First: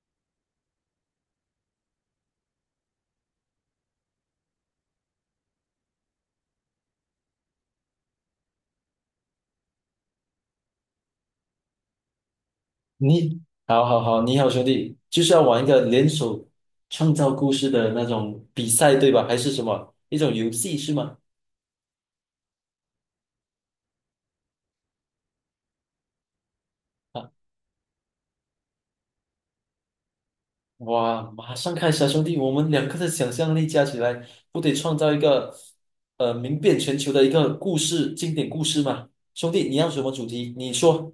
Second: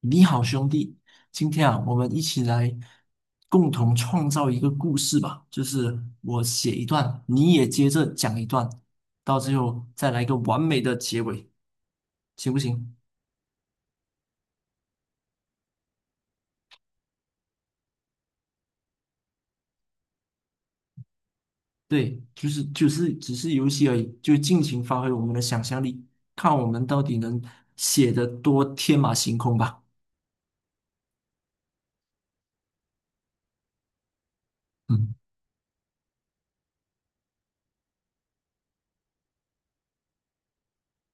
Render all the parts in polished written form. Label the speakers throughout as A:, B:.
A: 你好，兄弟，今天啊，我们一起来共同创造一个故事吧。就是我写一段，你也接着讲一段，到最后再来一个完美的结尾，行不行？
B: 你好好好，你好兄弟，就是要玩一个联手创造故事的那种比赛，对吧？还是什么一种游戏是吗？
A: 对，就是只是游戏而已，就尽情发挥我们的想象力，看我们到底
B: 啊，
A: 能写得多天马行空吧。
B: 哇，马上开始啊，兄弟，我们两个的想象力加起来，不得创造
A: 嗯。
B: 一个名遍全球的一个故事经典故事吗？兄弟，你要什么主题？你说，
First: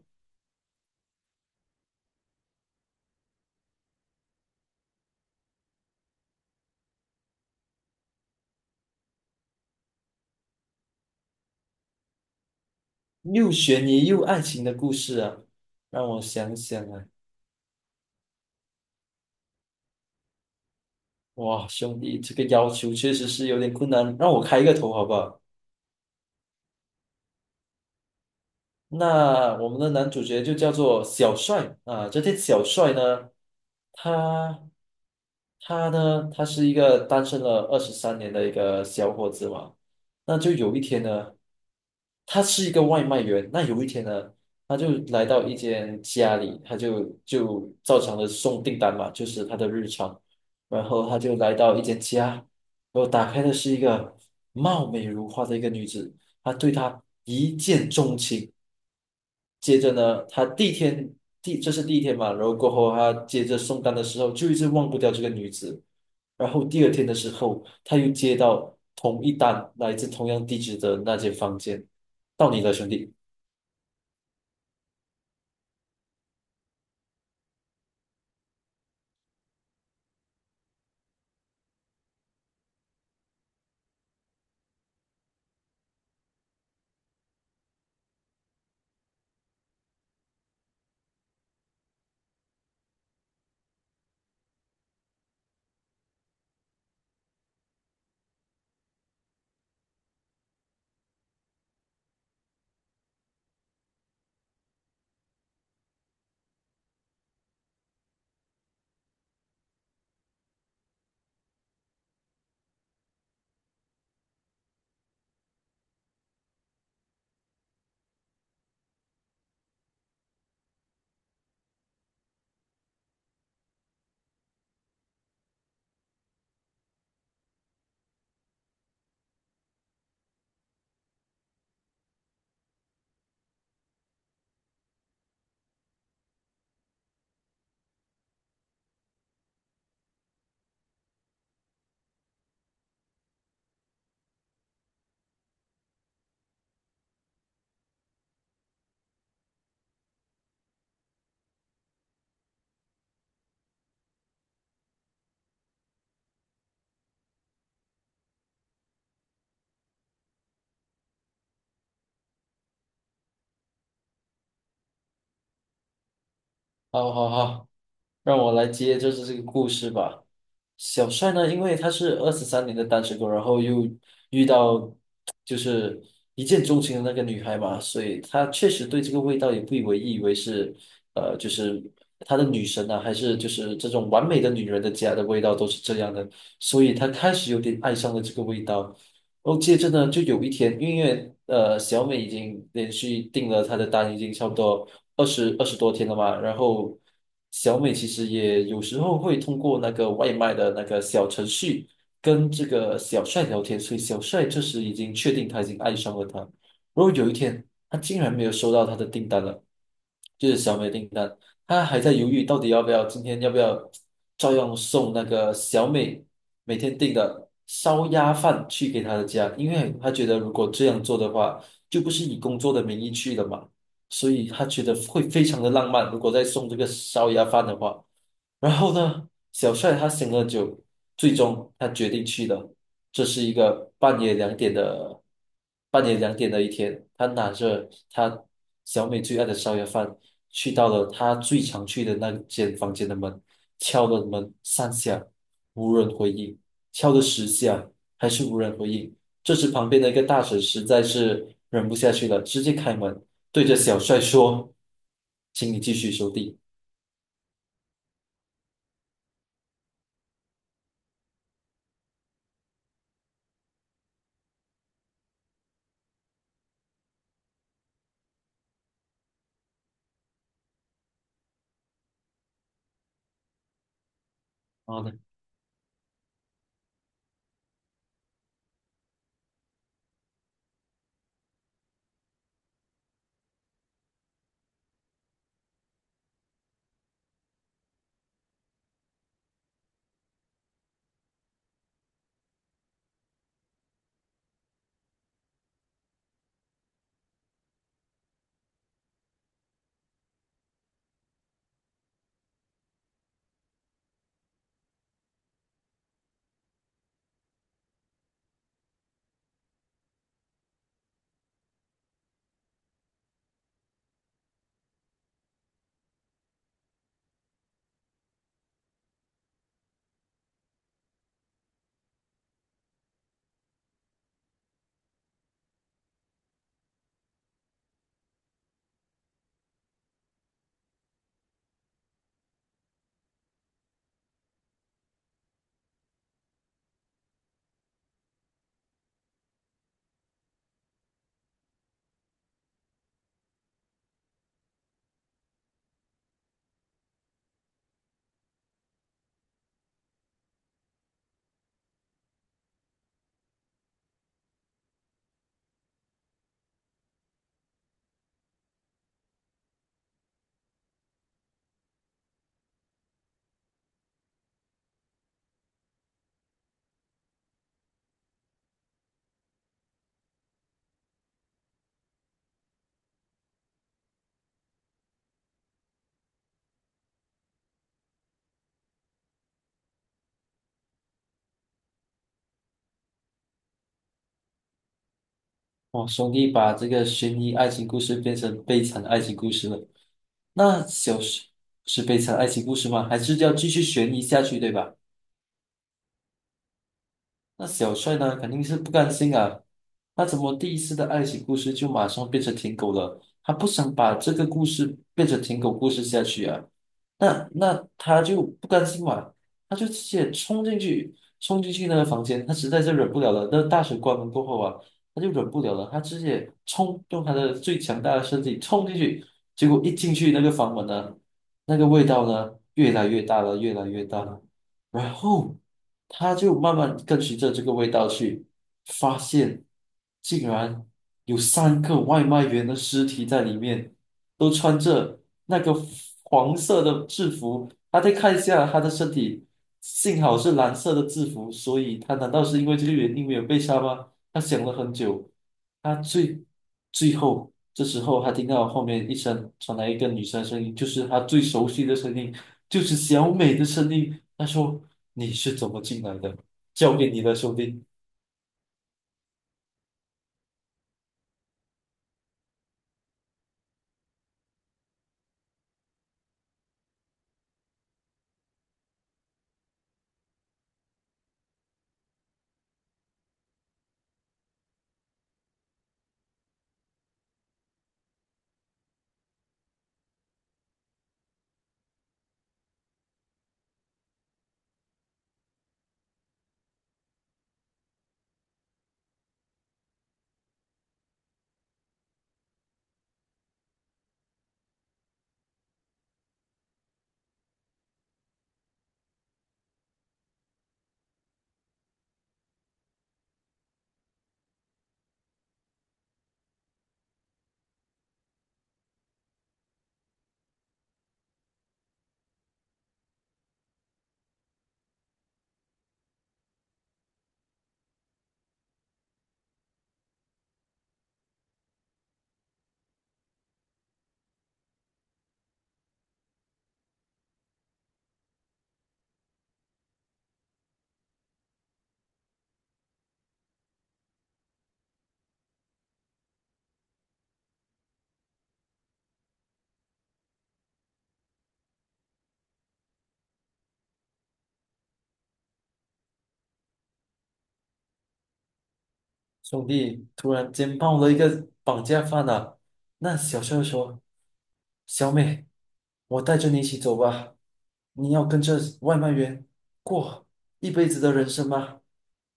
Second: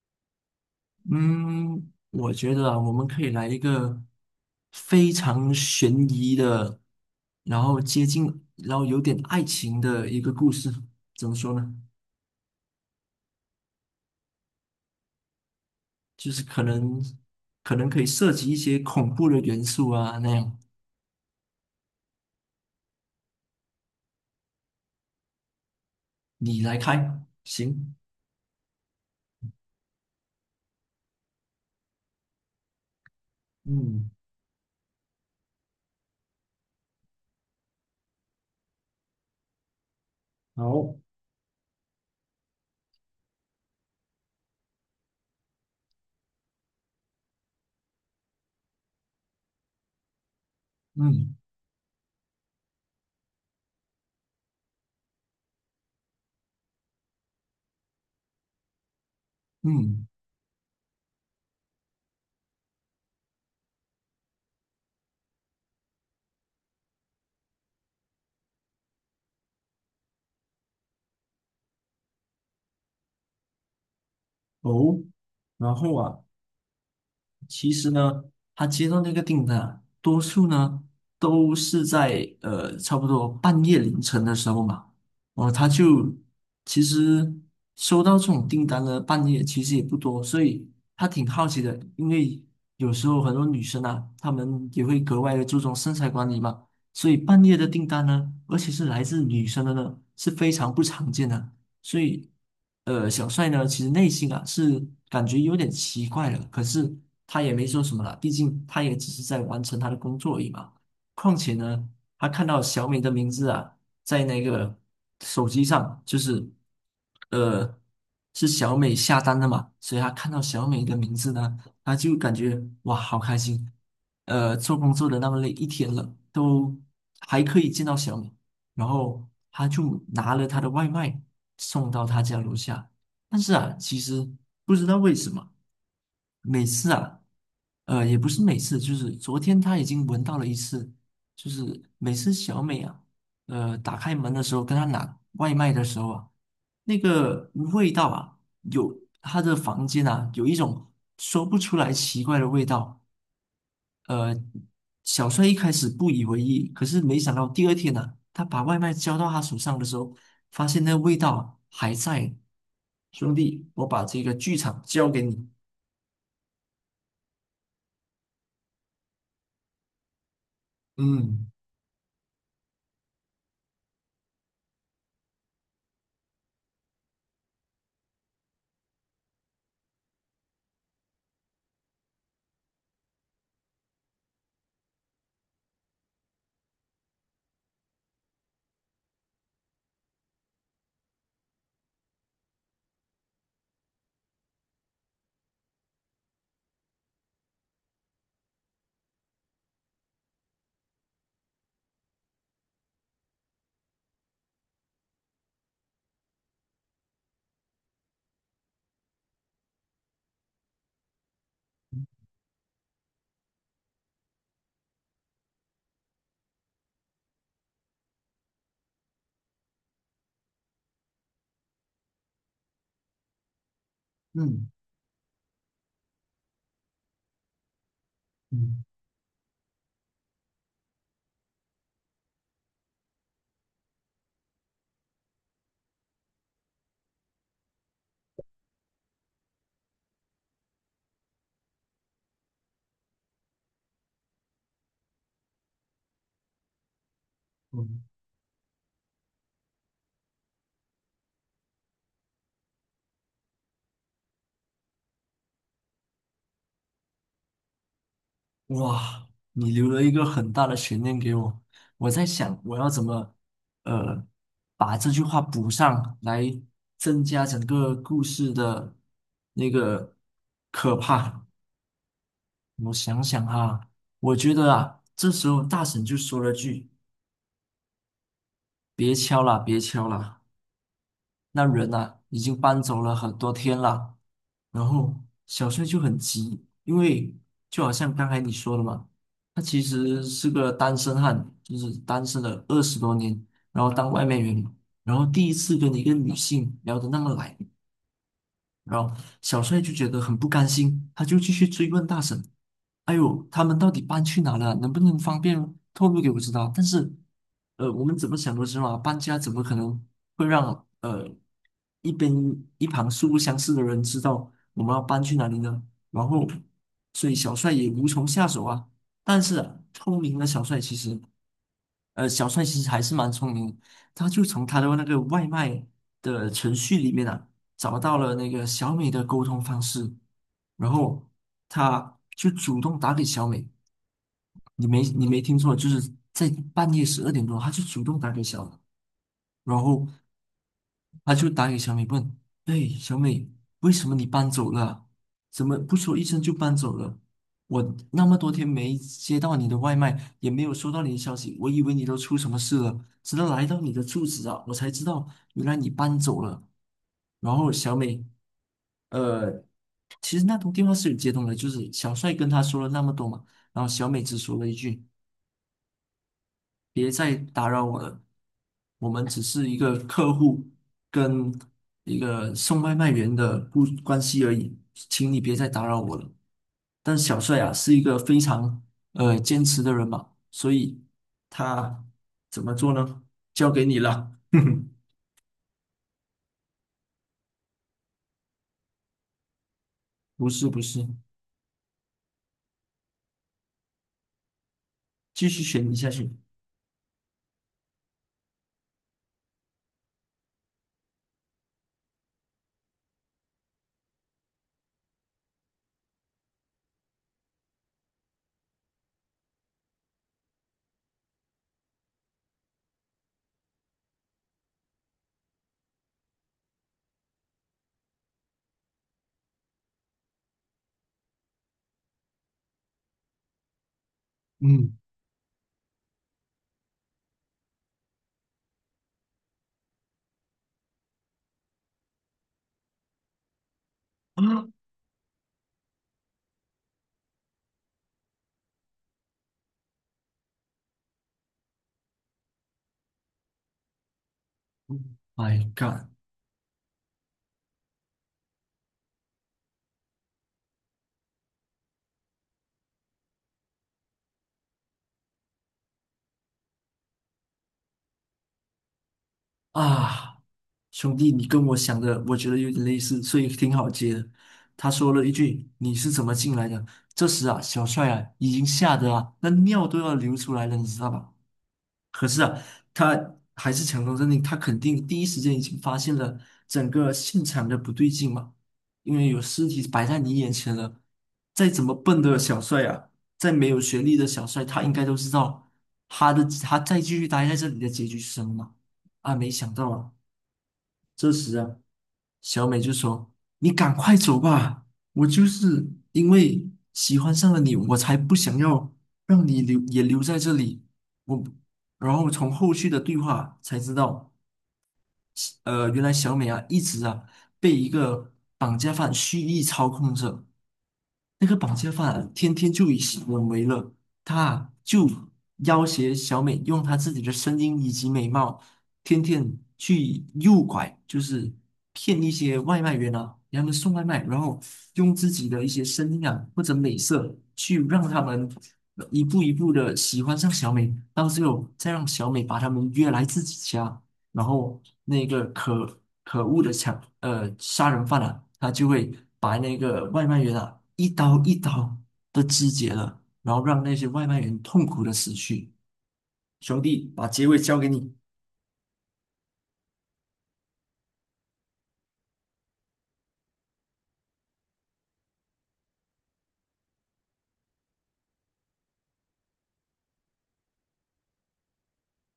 A: 嗯，我觉得啊，我们可以来一个非常悬疑的，然后接近，然后有点爱情的一个故事。怎么说呢？
B: 又悬疑又爱情的故事啊，让我
A: 就是
B: 想
A: 可
B: 想
A: 能
B: 啊，
A: 可能可以涉及一些恐怖的元素啊，那样。
B: 哇，兄弟，这个要求确实是有点困难，让我开一个头好不好？
A: 你来开，行。
B: 那我们的男主角就叫做小帅啊，这天小帅呢，
A: 嗯，
B: 他他呢，他是一个单身了二十三年的一个小伙子嘛，那就有一
A: 好，
B: 天呢，他是一个外卖员，那有一天呢，他就来到一间家里，他就照常的送订单嘛，就是他的日常，然后他
A: 嗯
B: 就来到一间家，然后打开的是一个貌美如花的一个女子。他对她一见钟情，接着
A: 嗯，
B: 呢，他第一天这是第一天嘛，然后过后他接着送单的时候就一直忘不掉这个女子，然后第二天的时候他又接到同一单来自同样地址的那间房间，到你了，兄弟。
A: 哦，然后啊，其实呢，他接到那个订单啊多数呢都是在差不多半夜凌晨的时候嘛。哦，他就其实收到这种订单呢，半夜其实也不多，所以他挺好奇的，因为有时候很多女生啊，她们也会格外的注重身材管理嘛，所以半夜的订单呢，而且是来自女生的呢，是非常不常见的，所以。小帅呢，其实内心啊是感觉有点奇怪了，可是他也没说什么了，毕竟他也只是在完成他的工作而已嘛。况且呢，他看到小美的名字啊，在那个手机上，就是呃，是小美下单的嘛，所以他看到小美的名字呢，他就感觉哇，好开心。做工作的那么累一天了，都还可以见到小美，然后他就拿了他的外卖送到他家楼下。但是啊，其实不知道为什么，每次啊，也不是每次，就是昨天他已经闻到了一次，就是每次小美啊，打开门的时候跟他拿外卖的时候啊，那个味道啊，有他的房间啊，有一种说不出来奇怪的味道。呃，小帅一开始不以为意，可是没想到第二天呢、他把外卖交到他手上的时候，发现那个味道还在。兄弟，我把这个剧场交给你。
B: 好好好。让我来接就是这个故事吧。小帅
A: 嗯
B: 呢，因为他是二十三年的单身狗，然后又遇到就是一见钟情的那个女孩嘛，所以他确实对这个味道也不以为意，以为是就是他的女神啊，还是就是这种完美的女人的家的味道都是这样的，所以他开始有点爱上了这个味道。哦，接着呢，就有一天，因为小美已经连续订了他的单，已经差不多二十多天了嘛。然后小美其实也有时候会通过那个外卖的那个小程序跟这个小帅聊天，所以小帅这时已经确定他已经爱上了她。然后有一天，他竟然没有收到他的订单了，就是小美的订单。他还在犹豫到底要不要照样送那个小美每天订的烧鸭饭去给他的家，因为他觉得如果这样做的话，就不是以工作的名义去了嘛，所以他
A: 嗯
B: 觉得会非常的浪漫，如果再送这个烧鸭饭的话。然
A: 嗯
B: 后呢，小帅他醒了酒，最终他决定去的。这是一个半夜两点的，半夜两点的一天，他拿着他小美最爱的烧鸭饭，去到了他最常去的那间房间的门，敲了门3下，无人回应；敲了10下，
A: 嗯，
B: 还是无人回应。这时旁边的一个大婶实在是忍不下去了，直接开门，对着小帅说：“请你继续收地。”
A: 哇，你留了一个很大的悬念给我。我在想，我要怎么呃把这句话补上来，增加整个故事的那个可怕。我想想哈，我觉得
B: 然
A: 啊，
B: 后呢？
A: 这时候大婶就说了句：“别敲了，别敲了，那人啊已经搬走了很多天了。”然后小帅就很急，因为就好像刚才你说的嘛，他其实是个单身汉，就是单身了20多年，然后当外卖员嘛，然后第一次跟一个女性聊得那么来，然后小帅就觉得很不甘心，他就继续追问大婶：“哎呦，他们到底搬去哪了？能不能方便透露给我知道？”但是，我们怎么想都知道啊，搬家怎么可能会让一边一旁素不相识的人知道我们要搬去哪里呢？然后，所以小帅也无从下手啊。但是啊聪明的小帅其实小帅其实还是蛮聪明，他就从他的那个外卖的程序里面啊，找到了那个小美的沟通方式，然后他就主动打给小美，你没听错，就是在半夜12点多，他就主动打给小美，然后他就打给小美问：“哎，小美，为什么你搬走了？怎么不说一声就搬走了？我那么多天没接到你的外卖，也没有收到你的消息，我以为你都出什么事了。直到来到你的住址啊，我才知道原来你搬走了。”然后小美，呃，其实那通电话是有接通的，就是小帅跟他说了那么多嘛，然后小美只说了一句。别再打扰我了，我们只是一个客户跟一个送外卖员的不关系而已，请你别再打扰我了。但小帅啊是一个非常坚持的人嘛，所以他怎么做呢？交给你了。
B: 哇，兄弟把这个悬疑爱情故事变成悲惨爱情故事了。
A: 不是不
B: 那
A: 是，
B: 小时是悲惨爱情故事吗？还是要继续悬疑下去，对吧？
A: 继续选你下去。
B: 那小帅呢，肯定是不甘心啊。他怎么第一次的爱情故事就马上变成舔狗了？他不想把这个故事变成舔狗故事下去啊。那他就不甘心嘛，他就直接冲进去那个房间，他实在是忍不了了。那大水关门过后啊，他就忍不了了，他直接冲，用他的最强大的身体冲进去。结果一进去那个房门呢，那个味道呢，越来越大了，越来越大了。
A: 嗯
B: 然后他就慢慢跟随着这个味道去，发现竟然有3个外卖员的尸体在里面，都
A: 啊
B: 穿着那个黄色的制服。他再看一下他的身体，幸好是蓝色的制服，所以他难道是因为这个原因没有被杀吗？他想了很久，
A: ，My
B: 他
A: God！
B: 最后这时候，他听到后面一声传来一个女生的声音，就是他最熟悉的声音，就是小美的声音。他说：“你是怎么进来的？交给你的，兄弟。”
A: 啊，兄弟，你跟我想的，我觉得有点类似，所以挺好接的。他说了一句：“你是怎么进来的？”这时啊，小帅啊，已经吓得啊，那尿都要流出来了，你知道吧？可是啊，他还是强装镇定，他肯定第一时间已经发现了整个现场的不对劲嘛，因为有尸体摆在你眼前了。再怎么笨的小帅啊，再没有学历的小帅，他应该都知道他再继续待在这里的结局是什么嘛。啊，没想到啊。这时啊，小美就说：“你赶快走吧，我就是因为喜欢上了你，我才不想要让你留也留在这里。”我，然后从后续的对话才知道，原来小美啊一直啊被一个绑架犯蓄意操控着。那个绑架犯天天就以行闻为乐，他就要挟小美用他自己的声音以及美貌，天天去诱拐，就是骗一些外卖员啊，给他们送外卖，然后用自己的一些声音啊或者美色去让他们一步一步的喜欢上小美，到最后再让小美把他们约来自己家。然后那个可恶的杀人犯啊，他就会把那个外卖员啊一刀一刀的肢解了，然后让那些外卖员痛苦的死去。兄弟，把结尾交给你。
B: 兄弟突然间爆了一个绑架犯啊！那小帅说：“小美，我带着你一起走吧，你要跟着外卖员过一辈子的人生吗？”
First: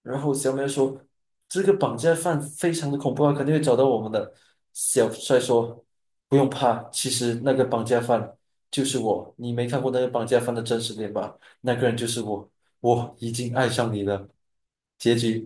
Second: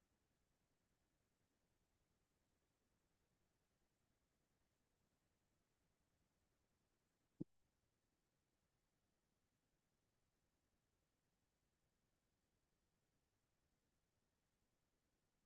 B: 然后小美说：“这个绑架犯非常的恐怖啊，肯定会找到我们的。”小帅说：“不用怕，其实那个绑架犯就是我，你没看过那个绑架犯的真实脸吧？那个人就是我，我已经爱上你了。”结局。